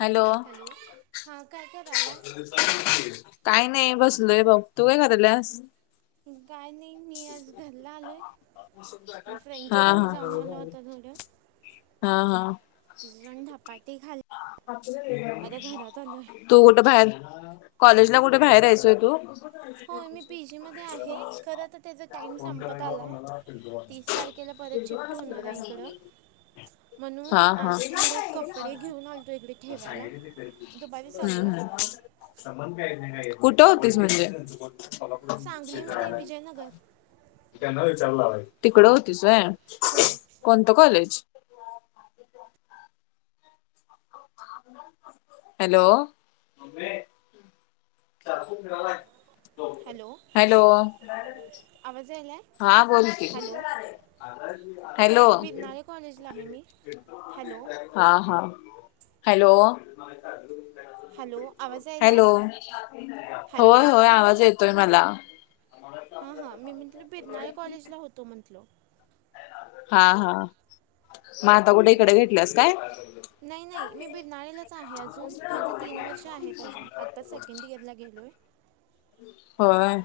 Hello! हां काय करायला काही नाही, बसलोय बग तू काय करायल्यास. काय नाय मी आज घरला आलोय, हा फ्रेंडच्या घरी हा जाऊन आलो [unintelligible] हा हा तिझी आण धपाटी आहे तू कुठ बाहेर, कॉलेजला कु- -ठं बाहेर हायस का तू? हो मी पी. जी. मध्ये आहे, खरं तर त्याचा टाइम संपत आलाय. तीस तारखेला परत शिफ्ट होणार हाय इकडं म्हणून हा हा आज थोडे कपडे घेऊन आलतो इकडे ठेवायला दुपारीच हम्म आलोय हम्म. कुठं होतीस म्हणजे सांगलीमध्ये विजयनगर तिकडं होतीस वय होय होत कॉलेज हॅलो मम्मे हॅलो आवाज यायलाय हा बोल की हॅलो बिरनाळे कॉलेजला आहे मी हॅलो हा हा हॅलो हॅलो आवाज यायलाय हॅलो हॅलो होय होय आवाज येत -तोय मला हा हा मी म्हंटल बिरनाळे कॉलेजला होतो म्हंटलो हा हा एवढ ते इकड घेतल्यास काय नाही नाही मी बिरणाळेलाच आहे अजून माझ तीन वर्ष आहेत अजून आत्ता सेकंड इयरला गेलोय होय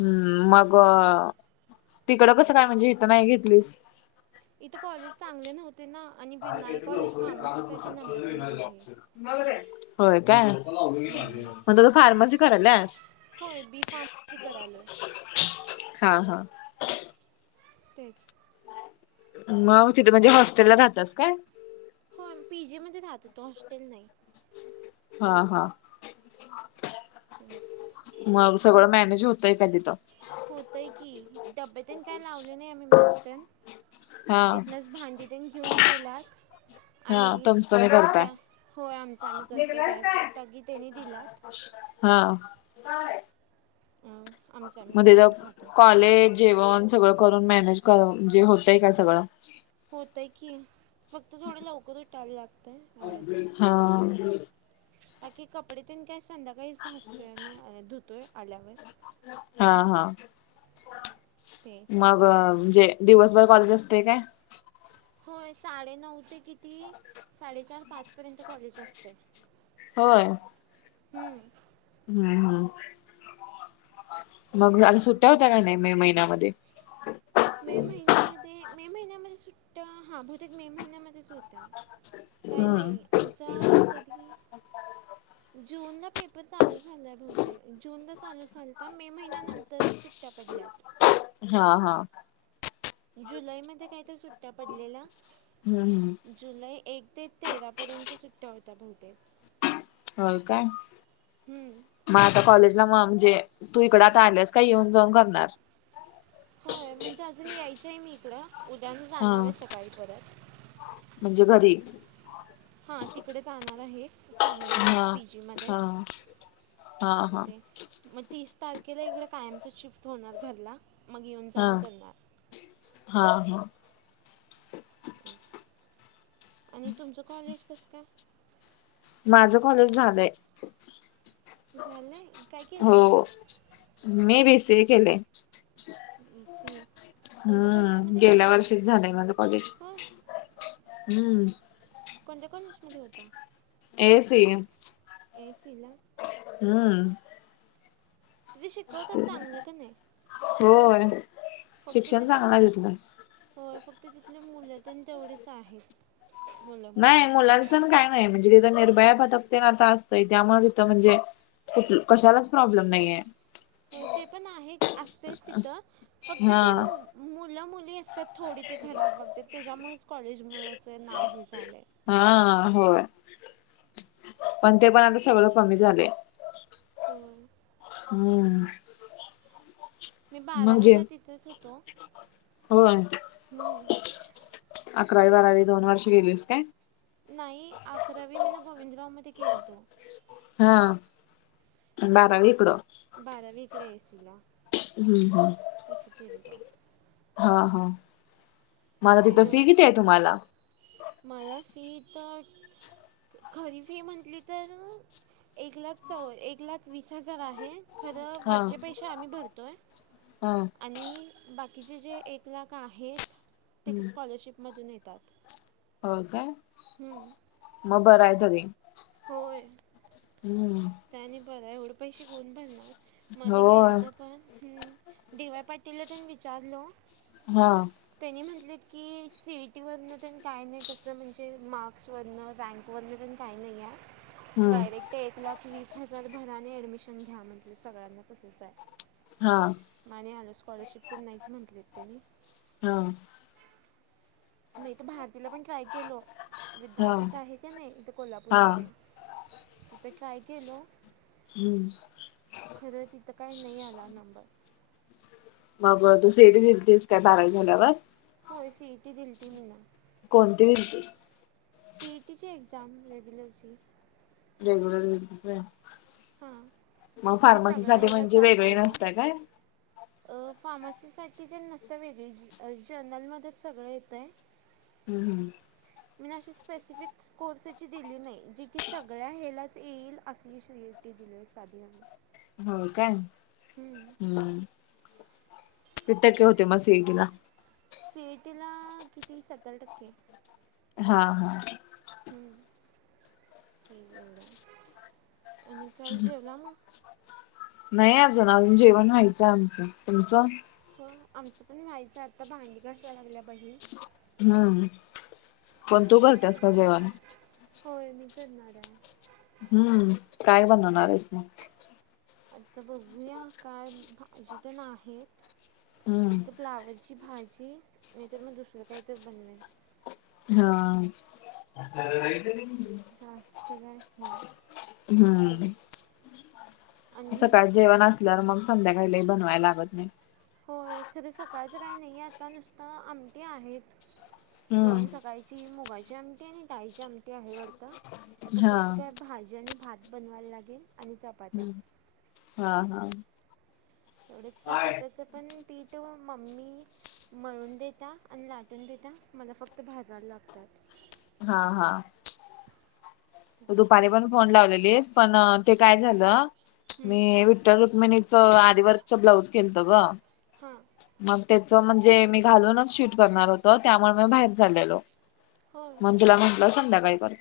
हू मग तेच तिकडं कसं काय म्हणजे हिथं नाही घेतलीस इथं कॉलेज चांगले नव्हते ना आणि होय बिरनाळे कॉलेज फार्मसीसाठी नंबर वन आहे काय म्हणून म्हटलं तर फार्मसी कराल्यास होय बी फार्मसी करालोय हा हा तेच म तिथ म्हणजे होस्टेलला राहत्यास काय होय मी पी जी मध्ये राहत होतो हॉस्टेल नाही हा हा तेच, मग सगळं मॅनेज होतंय का तिथ होतय की डब्बेतेन काय लावले नाही आम्ही मेस तेन हा इथनच भांडीतेन घेऊन गेलात हा आणि तुमच तुम्ही करताय गॅ होय आमच आम्ही करतोय गॅस टाकी त्यांनी दिल्यात हा आमचं आम्ही म तिथ करून खातो कॉलेज जेवण सगळं करून मॅनेज कर म्हणजे होतय का सगळं होतय की फक्त थोडं लवकर उठाय लागतंय एवढंच हा बाकी कपडे तेन काय संध्याकाळीच घासतोय आमी धुतोय आल्यावर हा हा ते मग तेवढंच म्हणजे दिवसभर कॉलेज असतय काय होय साडेनऊ ते किती साडेचार पाच पर्यंत कॉलेज असतय होय हू हू मग आणी सुट्टया तिथं होत्या काय नाही मे महिन्यामध्ये मे महिन्यामध्ये मे महिन्यामध्ये सुट्या हा बहुतेक मे महिन्यामध्येच होत्या काय हम्म. नाही, आमचा कधी जूनला पेपर चालू झाला बहुतेक, जूनला चालू झालता मे महिन्यानंतरच सुट्ट्या पडल्यात. हा हा. जुलैमध्ये काय तर सुट्या पडलेल्या हम्म जुलै एक ते तेरा पर्यंत सुट्ट्या होत्या बहुतेक. होय काय? हम्म मग आता कॉलेजला म म्हणजे तू इकड आता आल्यास काय? येऊन जाऊन करणार? होय म्हणजे अजून यायची हाय मी इकड, उद्या मी हा जाणार आहे सकाळी परत. म्हणजे घरी? हां तिकडे जाणार आहे. सांगलीला हा पी जी हा मध्येच, हा म हा. ते मग तीस तारखेला इकडें कायमचं शिफ्ट होणार घरला, मग येऊन हा जाऊन करणार. हा हा. आणि तुमचं कॉलेज कसं काय? माझं कॉलेज झालंय. झालय? काय केलयसा? हो. मी बी सी ए केलेय. ई सी कोणत्या हम्म, कॉलेजमध्ये गेल्या वर्षीच झालंय माझ कॉलेज. हां हम्म. कोणत्या कॉलेज मध्ये होता? A A C. A A C ला? हम्म. तिथे शिकवतात चांगलं कनी? होय. फक्त शिक्षण तिथली चांगलं आहे तिथलं. होय फक्त तिथली मुलं तेनं तेवढीच आहेत. मुलं नाही मुली मुलांचंण काय नाय, म्हणजे तिथं निर्भया पथक तेन आता असतय त्यामुळे तिथं म्हणजे कुठ कशालाच प्रॉब्लेम नाहीये. होय ते पण आहे असतेच तिथ, फक्त हा ते मुलं मुली असत्यात थोडी ते खराब वागत्यात, त्याच्यामुळेच कॉलेजमुळच नाव हे झालंय. हां होय, पण ते पण आता सगळं कमी झालय. होय. हम्म. मी म्हणजे बारावीला तिथेच होतो, होय हम्. अकरावी बारावी दोन वर्ष गेलीस काय? नाही अकरावी मिन गोविंदराव मध्ये केलतो. हां, अन बारावी इकडं? बारावी इकडे ए ए सी ला. हम्म हम. तस केलतो. हा हा, मग आता तिथं ते फी किती आहे तुम्हाला? मला फी इथ खरी फी म्हटली तर एक लाख चौ एक लाख वीस हजार आहे खरं हा वरचे पैसे आम्ही भरतोय हा आणि बाकीचे जे एक लाख आहेत ते स्कॉलरशिपमधून येतात. हो काय? हम. मग बरं आहे तरी. होय. हम्म. ते आणी बर आहे एवढं पैसे कोण भरणार मध्ये गेल होय तो पण ह. डी वाय पाटीलला तेनं विचारलं. हा. त्यांनी म्हटलेत की सीई टी वरन तेनं काय नाही तसं. म्हणजे मार्क्स वरण रँक वरतेनं काही नाही आहे हम्म डयरेक्ट. वीस हजार भराने ऍडमिशन घ्या म्हटले सगळ्यांना तसच आहे. हा माझी आलं स्कॉलरशिप तर नाहीच म्हंटलेत त्यांनी हा. मी तर भारतीला पण ट्राय केलो. हा विद्यापीठ आहे का नाही इथे हा कोल्हापूरमध्ये तिथं ट्राय केलो हम्म. खरं तिथं काय नाही आला नंबर. मग तू सीईटी दिलतीस काय बारावि झाल्यावर. होय सीईटी दिलती मी न. कोणती दिलतीस. सीईटीची एक्झाम रेगुलर ची. रेग्युलर दिलतीस व्हय हां मग जी फार्मसी सगळ्या साठी ह्याला म्हणजे चालतं वेगळे आहे ते नसत कायव अ फार्मसीसाठी तर नसत वेगळी जनरल मध्ये सगळं येतय. हम् हम. मीना अशी स्पेसिफिक. कोर्सेची दिली नाही जी की सगळ्या ह्यालाच येईल अशी सीईटी दिली साधी वाली. हो काय हम्. किती टक्के होते म सीएटी ला. सीएटीला किती सत्तर टक्के. हा हा. हं तीन एवढा. तेनी काय जेवला मग. नाही अजून अजून जेवण व्हायचं आमचं तुमचं. हो आमचं पण व्हायचं आता भांडी घासा लागल्या बहीण हम्म. पण तु घालतास का जुळा् होय मी करणार आहेव हम्म काय बनवणार आहेस मग. आता बघूया काय जीत नाही त हम्म एक तर. फ्लावरची भाजी नाहीतर मग दुसरं काही तर बनवेल. हा. जास्त काही नाही. हम्म आणि सकाळच जेवण असल्यावर मग. संध्याकाळी लय बनवायला लागत नाही. होय खर सकाळचं काही नाहीे आता नुसतं आमटी आहेत हम्म दोन सकाळीव ची मुगाची आमटी आहे आणि ताळीची आमटी आहे वरता आता हा फक्त काय. भाजी आणि भात बनवायला लागेल, आणि चपा हम्म हा हा. एवढ्या चपात्याचं पण पिठ मम्मी मळून देत्या आणि लाटून देत्या, मला फक्त भाजायला लागत्यात. हा हा. [inaudible] दुपारी पण फोन लावलेलीस पण ते काय झालं, मी विठ्ठल रुक्मिणीचं अरी वर्क च ब्लाऊज केलतो गं हां. मग त्येच म्हणजे, मी घालूनच शूट करणार होतो त्यामुळं मी भाईर चाललेलो. होय म्हणून तुला म्हंटलं संध्याकाळी करतो.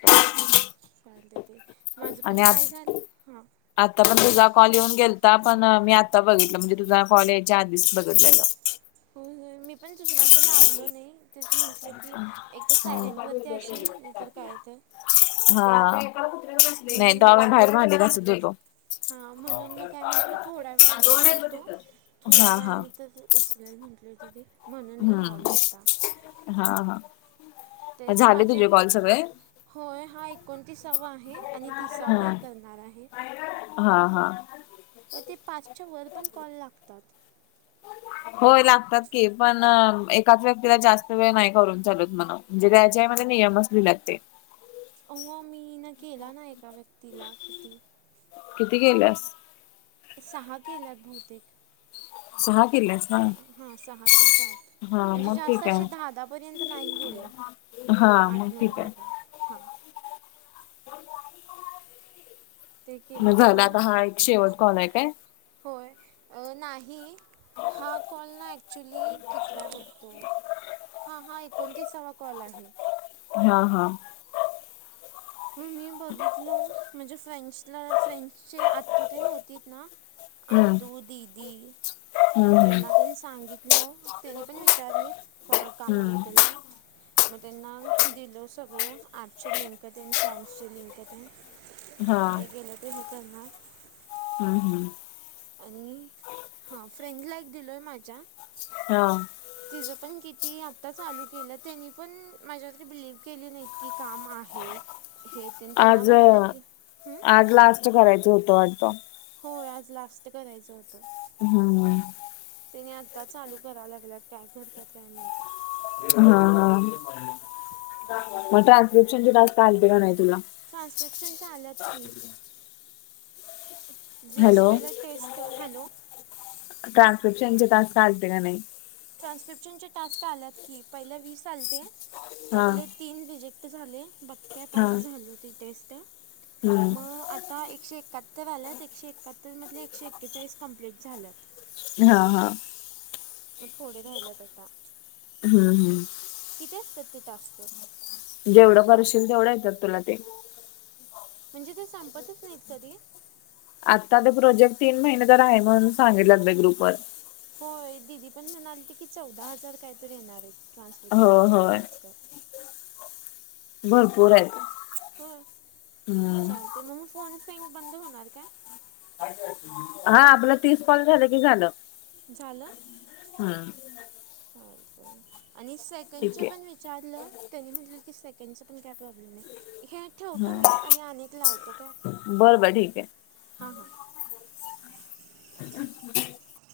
चालतय ते, माझं आणि पण आ काय झालं, हा आता पण तुझा कॉल येऊन गेलता, पण आता बघितलं, म्हणजे तुझा कॉल यायच्या आधीच बघितल्याल. होय होय, मी पण दुसऱ्यांदा लावलो नाही तेच म्हण म्हटलो की, एकतर सायलेंटवरती अशील, नाहीतर कायतर. हां, नाही म्हणून मग तवा मी भायर डायरेक्ट भांडी घासत हूतो. हां म्हणून मग दोन काय म्हटलं थोड्या वेळानं हायत बघ लावतो तिथं. थोड्या वेळानंतर उचलेल म्हटलं होती ती, म्हणून मग लावलो हम्म आता. हा हा. तेच झाले माझी, तुझे कॉल सगळे? होय हाय ऐकोणतीसावा आहे, आणि तिसावा एक करणार आहे. हा हा अ ते पाचच्या वर पण कॉल लागतात. होय लागतात की, पण एकाच व्यक्तीला जास्त वेळ नाही करून चालत म्हणं. म्हणजे त्याच्यामध्ये नियम लिल्यात ते. अवा मी ना केलाना एका व्यक्तीला किती. किती गेल्यास? सहा केल्यात बहुतेक. सहा केल्यास ना हा सहा काय सात, हा म्हणजे मग जास्त ठीक अशे आहे दहा दहा पर्यंत नाही गेले, हा मग आठ नऊ ठीक आहे. धा धा, हां. ते केलं मग तेवढं झालं हा एक शेवट कॉल हाय काय? होय, अं नाही हा कॉल ना ऍक्च्युली, कीतवाय बघतो. हा, हा एकोणतीसावा कॉल आहे. हा हा. हो मी बघितलो, माझ्या फ्रेंड्सला फ्रेंड्सचे आतुते होतीत ना हम्म आतू दिदी, हम्म हम्म त्यांना तन सांगीत तलो, त्यनी पण विचारलीत कामाबद्दल हम्म या. मग त्यंना दिलो सगळं, ॲपची लिंक फॉर्म्सचे लिंक येन, हा मग ते गेलं की हे करणार. हम्म हम्म. आणि, हां फ्रेड ला एक दिलोय माझ्या हां. तिजं पण किती, आत्ता चालू केलं त्यानी पण माझ्यावर बिलीव्ह केलं नाहीत, की काम आहे हे तेन, त्यांना वाटलं की, हम्म. असं करायचं होतं वाटतं. होय आज लास्ट करायचं होतं. हा. हा. त्यांनी आता चालू कराय लागल्यात काय करतेत काय माहती. हा. हा. मग ट्रान्सक्रिप्शन चे टास्क आलते का नाय तुला? ट्रान्स्क्रिप्शनचे आल्यात की वीस पहिला टेस्ट हॅलो. ट्रान्सक्रिप्शन चे टास्क आलते का नाही. ट्रान्स्क्रिप्शनचे टास्क आल्यात की पहिल्या वीस आलते हा त्यातले तीन रिजेक्ट झाले बाकी काय हा पास झालो ती टेस्ट हम्म मग आता आता एकशे एकाहत्तर आल्यात एकशे एकाहत्तरमधले एकशे एक्केचाळीस कम्प्लीट झाल्यात. हा. हा. मग थोडे राहील्यात आता. हम् हम्म. किती असतात ते टास्क. जेवढं करशील तेवढं येतात तुला ते. म्हणजे ते संपतच नाहीत कधी? आता ते प्रोजेक्ट तीन महिने तर आहे म्हणून सांगितलेत बाई ग्रुप वर. होय दिदी पण म्हणाले ते की चौदा हजार काय तर येणार आहेत. हो ट्रान्स्क्रिप्शनचे होय टास्क. भरपूर आहेत होय हम्म चाल ते मग फोन फिग बंद होणार काय? हा आपला तीस कॉल झालं की झालं. झालं हम्म आणि सेकंड ठीक चे पण आहे विच चारलं त्याने म्हटलं की सेकंडचा पण काय प्रॉब्लेम नाही हे. ठेवतो हा मी आणि अनेक लावतो काय बरं बरं ठीक आहे हां हां. अम्